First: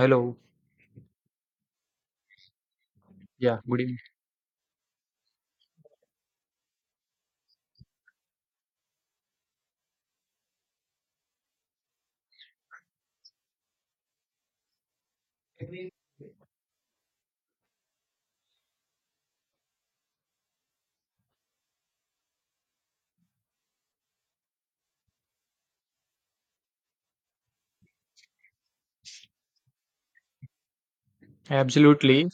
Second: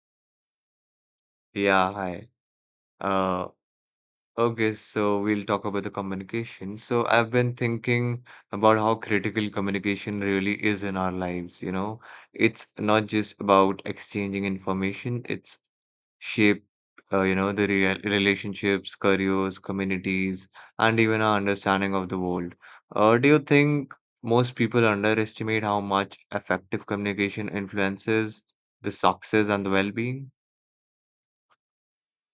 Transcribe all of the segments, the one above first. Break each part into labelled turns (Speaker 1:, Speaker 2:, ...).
Speaker 1: Hello.
Speaker 2: Yeah, hi. Uh,
Speaker 1: Yeah, good
Speaker 2: okay, so we'll talk about the communication. So I've been thinking about how critical communication really is in our lives. It's not just about exchanging information, it's
Speaker 1: evening.
Speaker 2: shape, the real relationships, careers, communities, and even our understanding of the world. Do you think most people underestimate how much effective communication influences the success and the well-being?
Speaker 1: Absolutely.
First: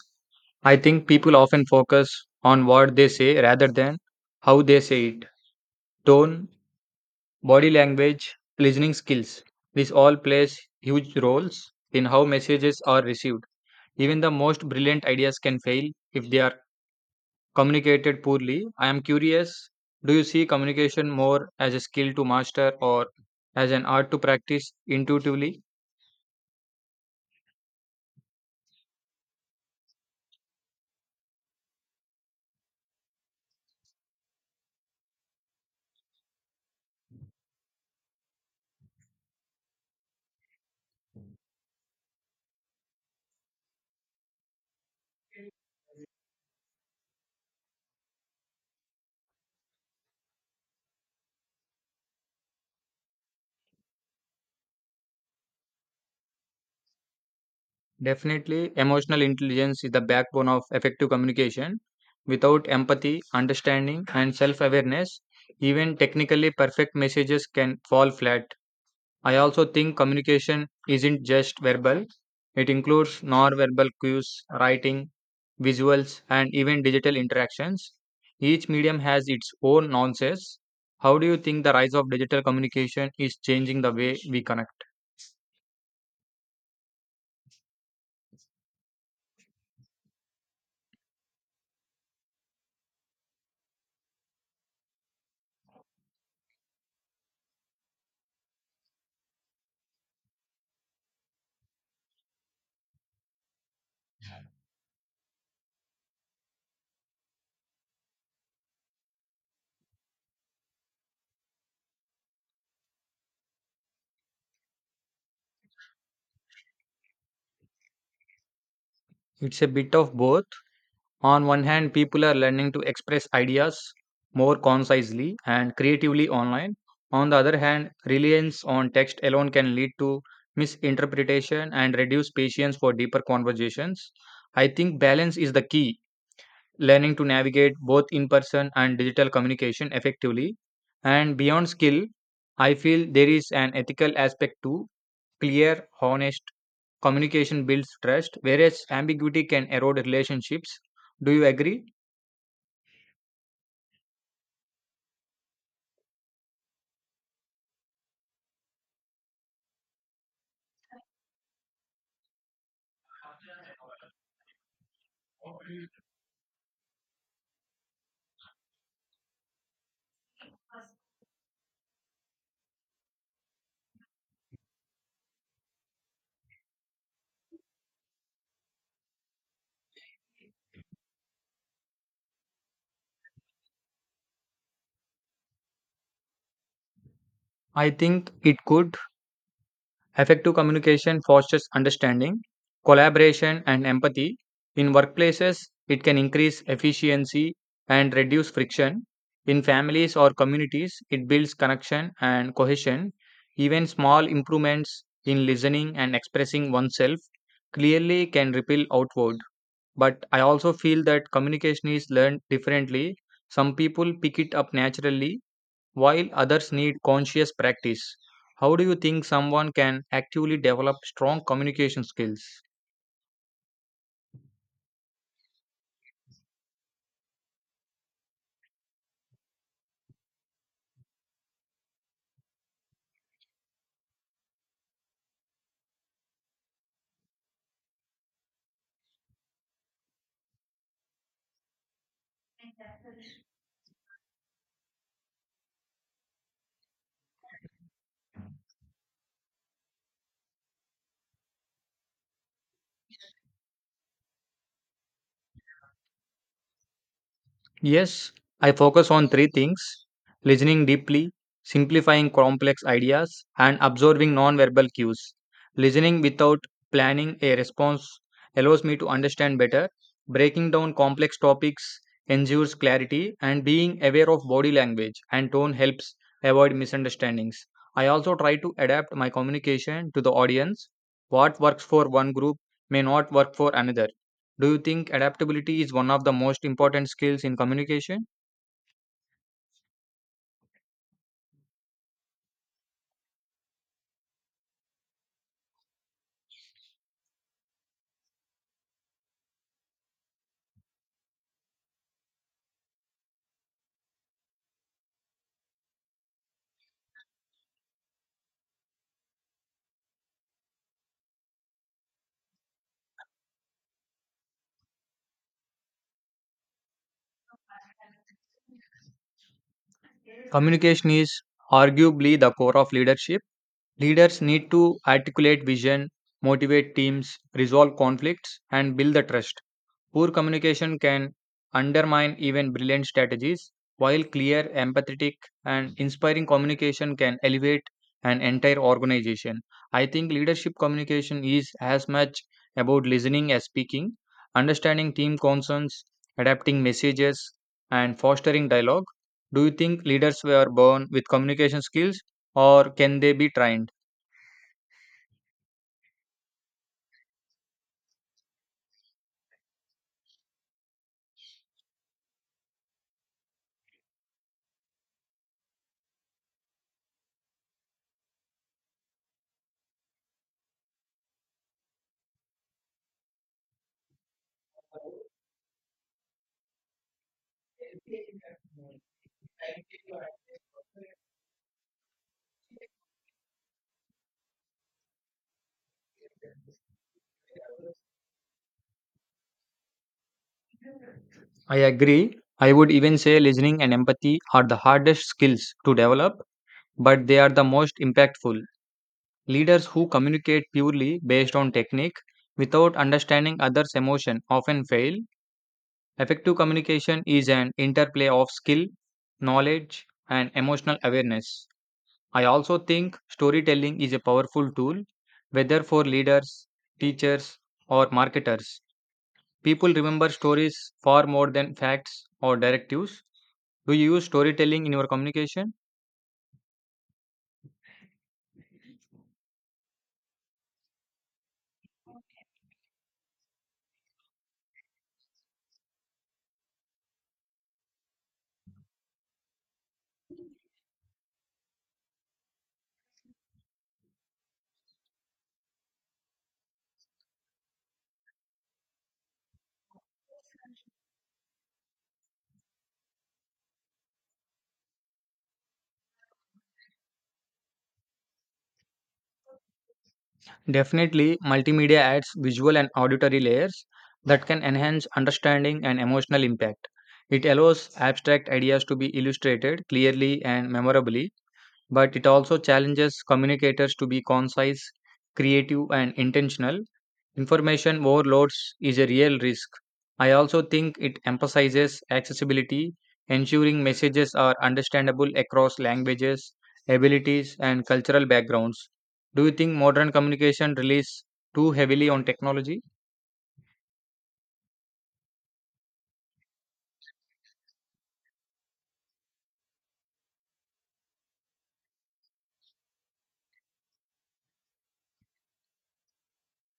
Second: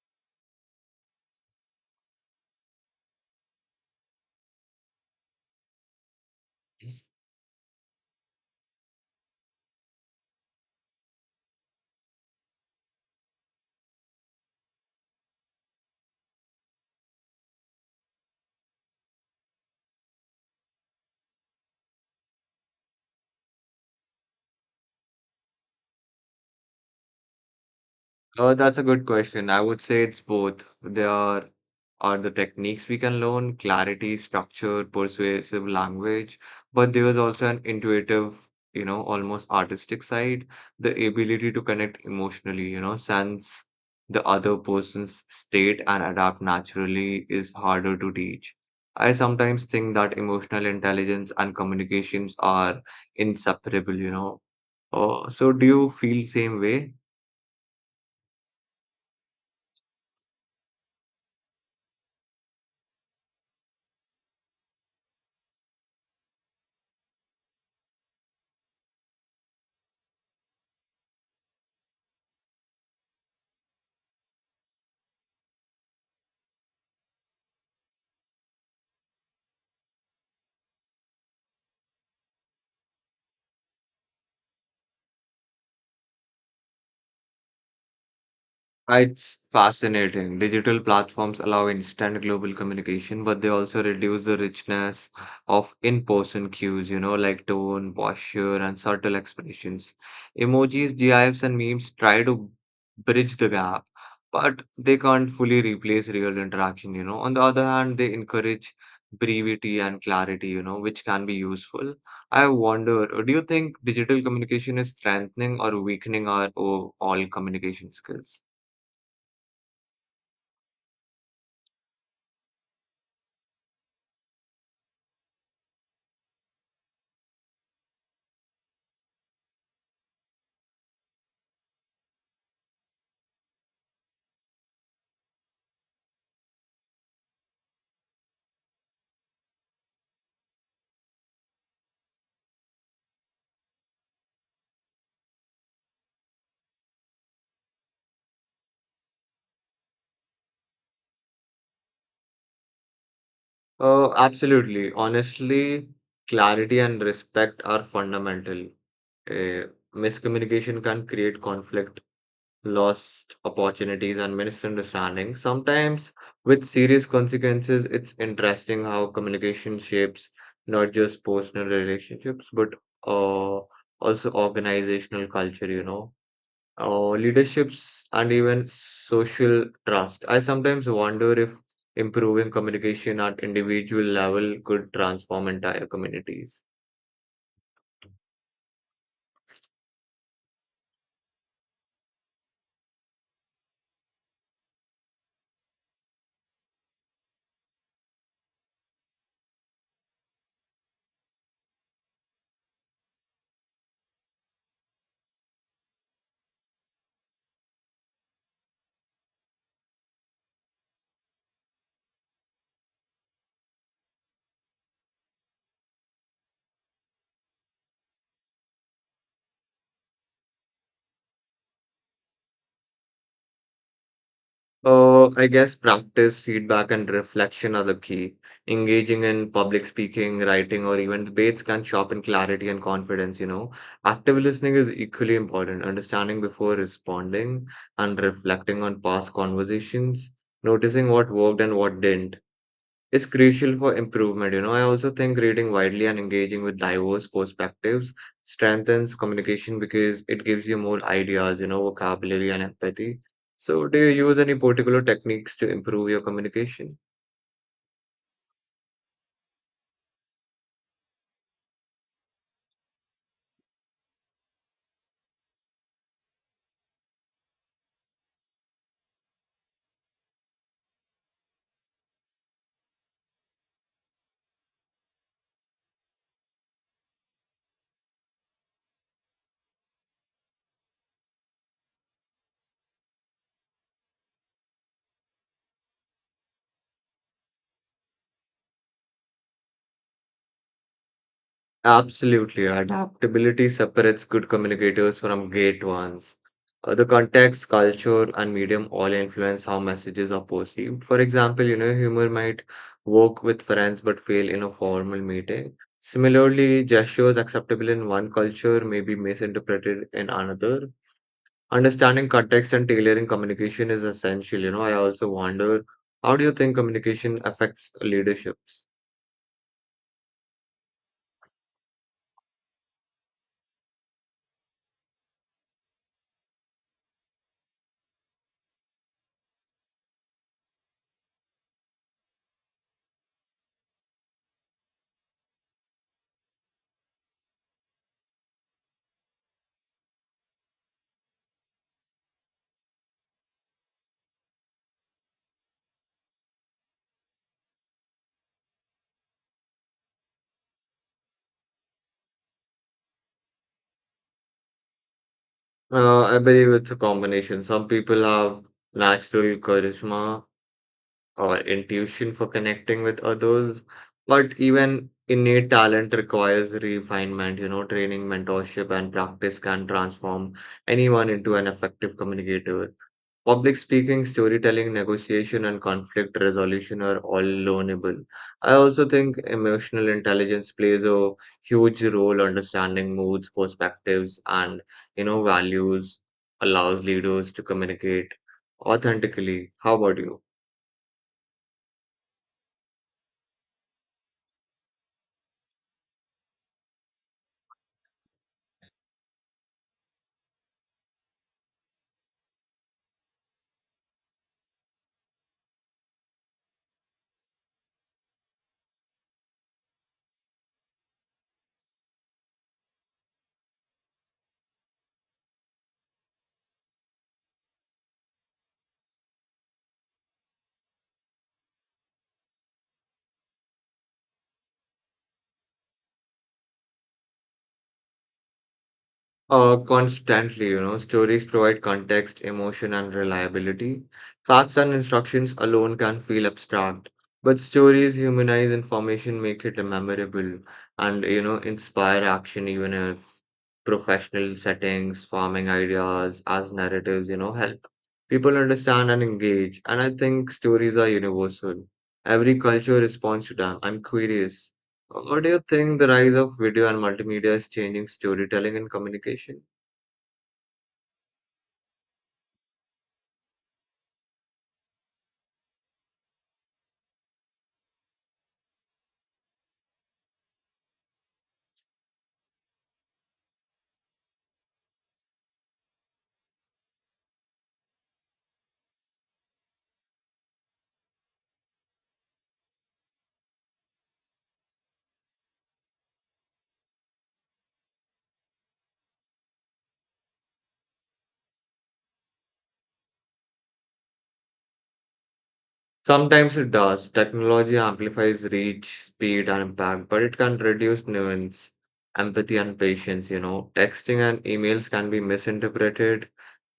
Speaker 1: I think people often focus on what they say rather than how they say it. Tone, body language, listening skills. This all plays huge roles in how messages are received. Even the most brilliant ideas can fail if they are communicated poorly. I am curious, do you see communication more as a skill to master or as an art to practice intuitively?
Speaker 2: Oh, that's a good question. I would say it's both. There are the techniques we can learn, clarity, structure, persuasive language, but there is also an intuitive, almost artistic side, the ability to connect emotionally, sense the other person's state and adapt naturally is harder to teach. I sometimes think that emotional intelligence and communications are inseparable. Oh, so do you feel same way?
Speaker 1: Definitely, emotional intelligence is the backbone of effective communication. Without empathy, understanding, and self awareness, even technically perfect messages can fall flat. I also think communication isn't just verbal, it includes non-verbal cues, writing, visuals, and even digital interactions. Each medium has its own nuances. How do you think the rise of digital communication is changing the way we connect?
Speaker 2: Ah, it's fascinating. Digital platforms allow instant global communication, but they also reduce the richness of in-person cues, like tone, posture, and subtle expressions. Emojis, GIFs, and memes try to bridge the gap, but they can't fully replace real interaction. On the other hand, they encourage brevity and clarity, which can be useful. I wonder, do you think digital communication is strengthening or weakening our overall communication skills?
Speaker 1: It's a bit of both. On one hand, people are learning to express ideas more concisely and creatively online. On the other hand, reliance on text alone can lead to misinterpretation and reduce patience for deeper conversations. I think balance is the key, learning to navigate both in person and digital communication effectively. And beyond skill, I feel there is an ethical aspect too. Clear, honest communication builds trust, whereas ambiguity can erode relationships. Do you agree?
Speaker 2: Oh, absolutely. Honestly, clarity and respect are fundamental. Eh, miscommunication can create conflict, lost opportunities, and misunderstanding. Sometimes, with serious consequences, it's interesting how communication shapes not just personal relationships, but uh, also organizational culture. Or leaderships and even social trust. I sometimes wonder if improving communication at individual level could transform entire communities.
Speaker 1: I think it could. Effective communication fosters understanding, collaboration, and empathy. In workplaces, it can increase efficiency and reduce friction. In families or communities, it builds connection and cohesion. Even small improvements in listening and expressing oneself clearly can ripple outward. But I also feel that communication is learned differently. Some people pick it up naturally, while others need conscious practice. How do you think someone can actively develop strong communication skills?
Speaker 2: I guess practice, feedback, and reflection are the key. Engaging in public speaking, writing, or even debates can sharpen clarity and confidence. Active listening is equally important, understanding before responding and reflecting on past conversations, noticing what worked and what didn't is crucial for improvement. I also think reading widely and engaging with diverse perspectives strengthens communication because it gives you more ideas, vocabulary and empathy. So, do you use any particular techniques to improve your communication?
Speaker 1: Yes, I focus on three things: listening deeply, simplifying complex ideas, and absorbing non-verbal cues. Listening without planning a response allows me to understand better. Breaking down complex topics ensures clarity, and being aware of body language and tone helps avoid misunderstandings. I also try to adapt my communication to the audience. What works for one group may not work for another. Do you think adaptability is one of the most important skills in communication?
Speaker 2: Absolutely. Adaptability separates good communicators from great ones. The context, culture, and medium all influence how messages are perceived. For example, humor might work with friends but fail in a formal meeting. Similarly, gestures acceptable in one culture may be misinterpreted in another. Understanding context and tailoring communication is essential. I also wonder, how do you think communication affects leaderships?
Speaker 1: Communication is arguably the core of leadership. Leaders need to articulate vision, motivate teams, resolve conflicts, and build the trust. Poor communication can undermine even brilliant strategies, while clear, empathetic, and inspiring communication can elevate an entire organization. I think leadership communication is as much about listening as speaking, understanding team concerns, adapting messages, and fostering dialogue. Do you think leaders were born with communication skills or can they be trained?
Speaker 2: I believe it's a combination. Some people have natural charisma or intuition for connecting with others, but even innate talent requires refinement. Training, mentorship, and practice can transform anyone into an effective communicator. Public speaking, storytelling, negotiation, and conflict resolution are all learnable. I also think emotional intelligence plays a huge role. Understanding moods, perspectives, and values allows leaders to communicate authentically. How about you?
Speaker 1: I agree. I would even say listening and empathy are the hardest skills to develop, but they are the most impactful. Leaders who communicate purely based on technique without understanding others' emotion often fail. Effective communication is an interplay of skill, knowledge, and emotional awareness. I also think storytelling is a powerful tool, whether for leaders, teachers, or marketers. People remember stories far more than facts or directives. Do you use storytelling in your communication?
Speaker 2: Constantly, stories provide context, emotion, and reliability. Facts and instructions alone can feel abstract, but stories humanize information, make it memorable, and, inspire action even if professional settings, farming ideas as narratives, help people understand and engage. And I think stories are universal. Every culture responds to them. I'm curious. What do you think the rise of video and multimedia is changing storytelling and communication?
Speaker 1: Definitely, multimedia adds visual and auditory layers that can enhance understanding and emotional impact. It allows abstract ideas to be illustrated clearly and memorably, but it also challenges communicators to be concise, creative, and intentional. Information overloads is a real risk. I also think it emphasizes accessibility, ensuring messages are understandable across languages, abilities, and cultural backgrounds. Do you think modern communication relies too heavily on technology?
Speaker 2: Sometimes it does. Technology amplifies reach, speed, and impact, but it can reduce nuance, empathy, and patience. Texting and emails can be misinterpreted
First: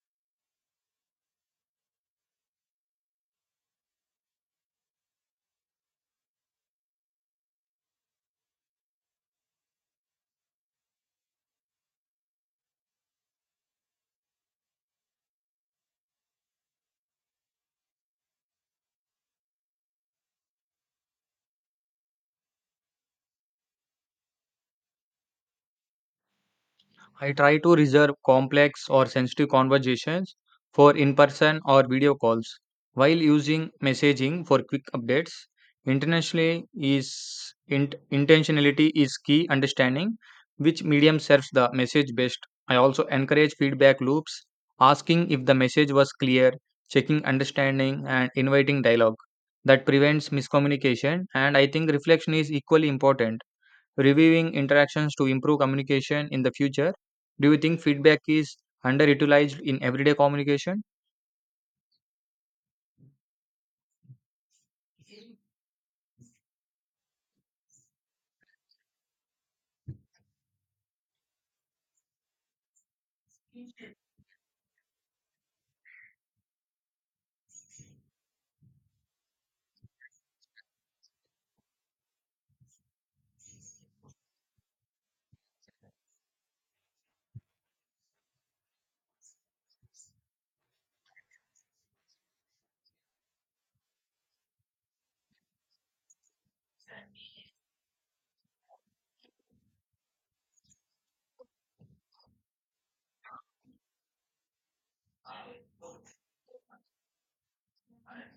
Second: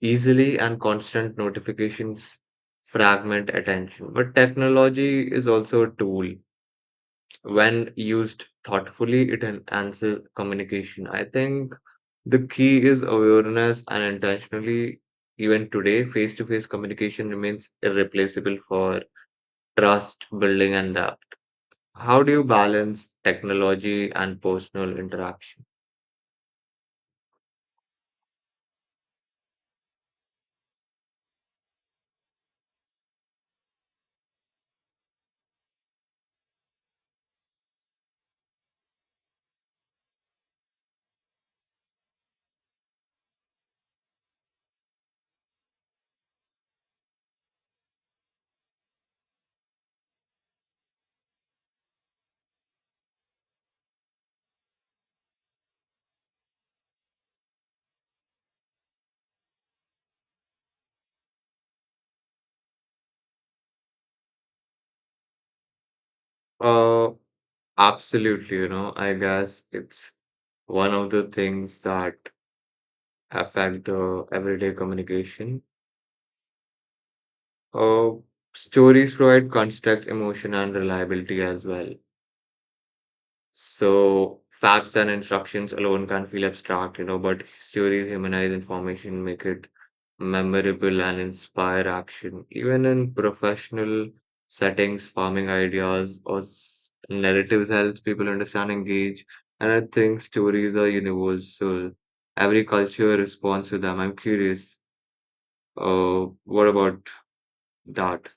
Speaker 2: easily, and constant notifications fragment attention. But technology is also a tool. When used thoughtfully, it enhances communication. I think the key is awareness and intentionally, even today, face to face communication remains irreplaceable for trust building and depth. How do you balance technology and personal interaction?
Speaker 1: I try to reserve complex or sensitive conversations for in person or video calls while using messaging for quick updates. Internationally is intentionality is key, understanding which medium serves the message best. I also encourage feedback loops, asking if the message was clear, checking understanding and inviting dialogue that prevents miscommunication. And I think reflection is equally important, reviewing interactions to improve communication in the future. Do you think feedback is underutilized in everyday communication?
Speaker 2: Uh, absolutely, I guess it's one of the things that affect the everyday communication. Uh, stories provide construct, emotion, and reliability as well. So facts and instructions alone can feel abstract, but stories humanize information, make it memorable, and inspire action. Even in professional settings, farming ideas or narratives helps people understand, engage, and I think stories are universal. Every culture responds to them. I'm curious, what about that?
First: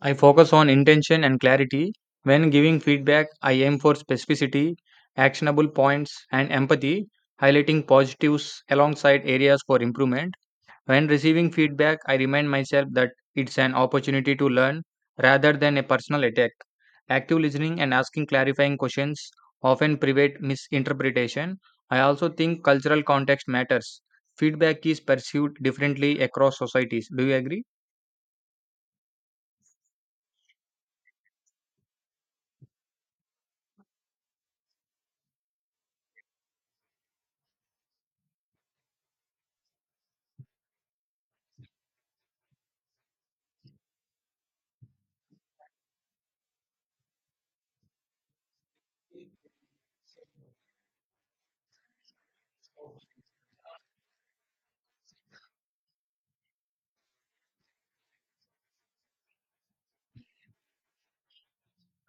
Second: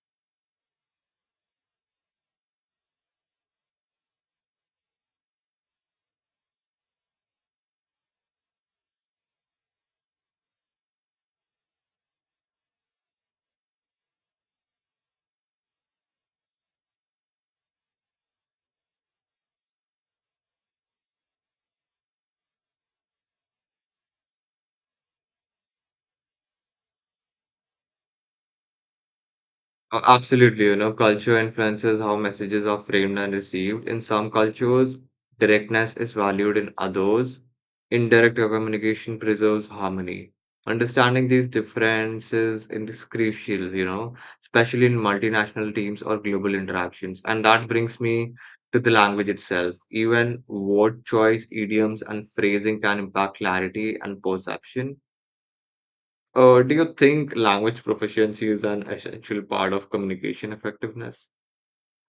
Speaker 1: I focus on intention and clarity. When giving feedback, I aim for specificity, actionable points, and empathy, highlighting positives alongside areas for improvement. When receiving feedback, I remind myself that it's an opportunity to learn rather than a personal attack. Active listening and asking clarifying questions often prevent misinterpretation. I also think cultural context matters. Feedback is perceived differently across societies. Do you agree?
Speaker 2: Absolutely, culture influences how messages are framed and received. In some cultures, directness is valued, in others, indirect communication preserves harmony. Understanding these differences is crucial, especially in multinational teams or global interactions. And that brings me to the language itself. Even word choice, idioms, and phrasing can impact clarity and perception. Do you think language proficiency is an essential part of communication effectiveness?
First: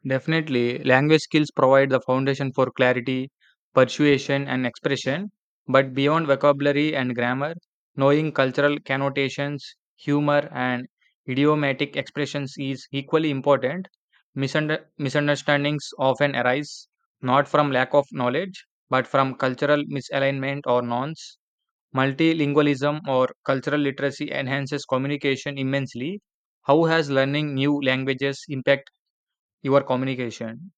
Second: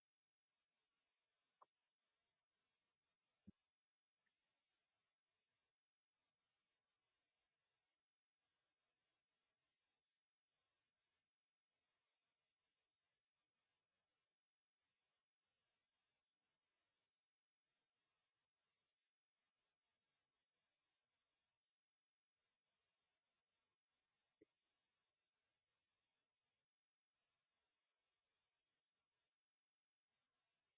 Speaker 1: Definitely, language skills provide the foundation for clarity, persuasion, and expression. But beyond vocabulary and grammar, knowing cultural connotations, humor, and idiomatic expressions is equally important. Misunderstandings often arise not from lack of knowledge, but from cultural misalignment or norms. Multilingualism or cultural literacy enhances communication immensely. How has learning new languages impact your communication?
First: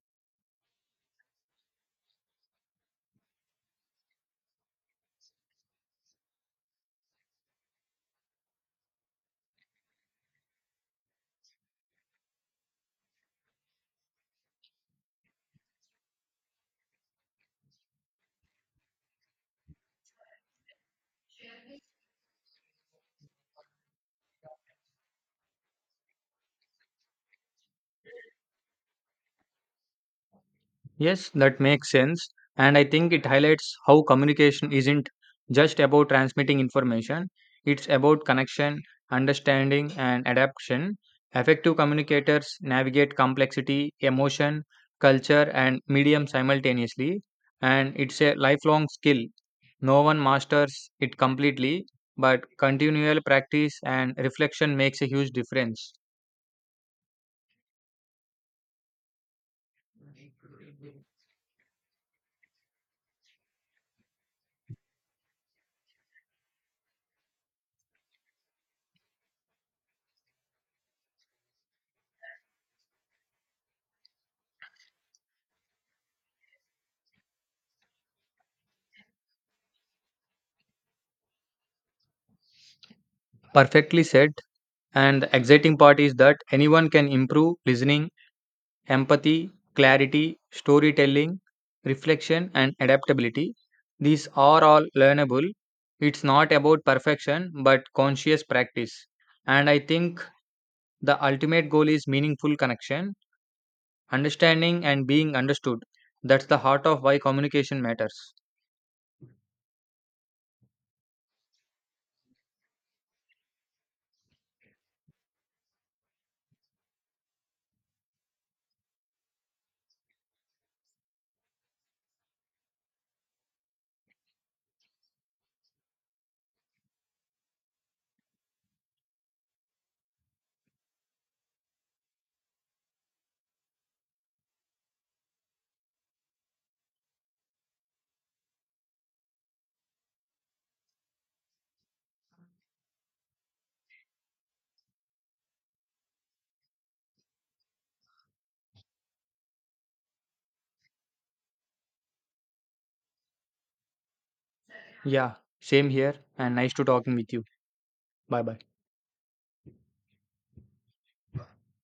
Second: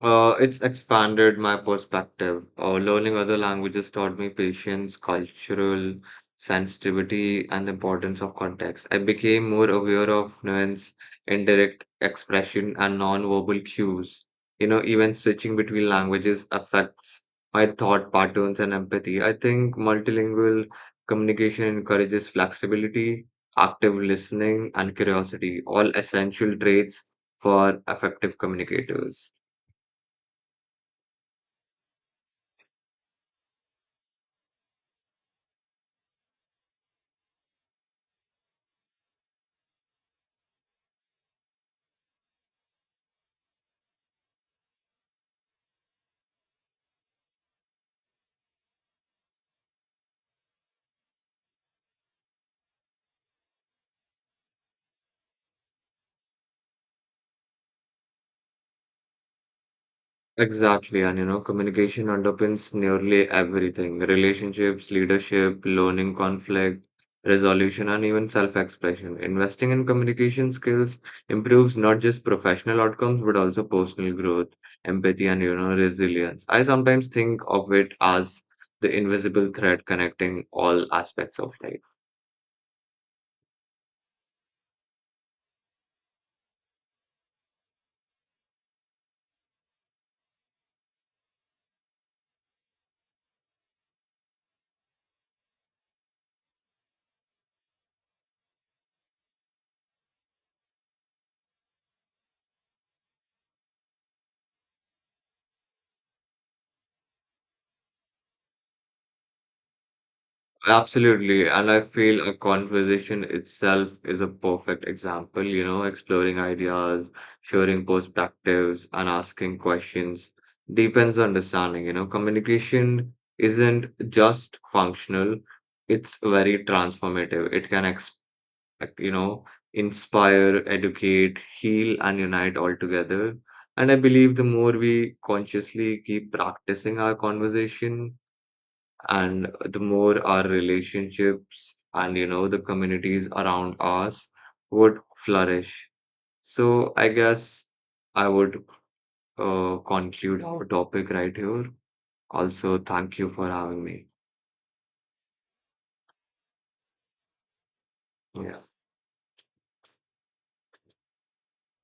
Speaker 2: It's expanded my perspective. Learning other languages taught me patience, cultural sensitivity, and the importance of context. I became more aware of nuance, indirect expression, and non-verbal cues. Even switching between languages affects my thought patterns and empathy. I think multilingual communication encourages flexibility, active listening, and curiosity, all essential traits for effective communicators.
Speaker 1: Yes, that makes sense. And I think it highlights how communication isn't just about transmitting information, it's about connection, understanding, and adaptation. Effective communicators navigate complexity, emotion, culture, and medium simultaneously. And it's a lifelong skill. No one masters it completely, but continual practice and reflection makes a huge difference.
Speaker 2: Exactly, and communication underpins nearly everything: relationships, leadership, learning, conflict resolution, and even self-expression. Investing in communication skills improves not just professional outcomes but also personal growth, empathy, and resilience. I sometimes think of it as the invisible thread connecting all aspects of life.
Speaker 1: Perfectly said. And the exciting part is that anyone can improve listening, empathy, clarity, storytelling, reflection, and adaptability. These are all learnable. It's not about perfection, but conscious practice. And I think the ultimate goal is meaningful connection, understanding, and being understood. That's the heart of why communication matters.
Speaker 2: Absolutely. And I feel a conversation itself is a perfect example, exploring ideas, sharing perspectives, and asking questions deepens the understanding. Communication isn't just functional, it's very transformative. It can expect, you know, inspire, educate, heal, and unite all together. And I believe the more we consciously keep practicing our conversation, and the more our relationships and the communities around us would flourish. So I guess I would, conclude our topic right here. Also thank you for having me.
Speaker 1: Yeah, same here. And nice to talking with you. Bye bye.
Speaker 2: Yeah.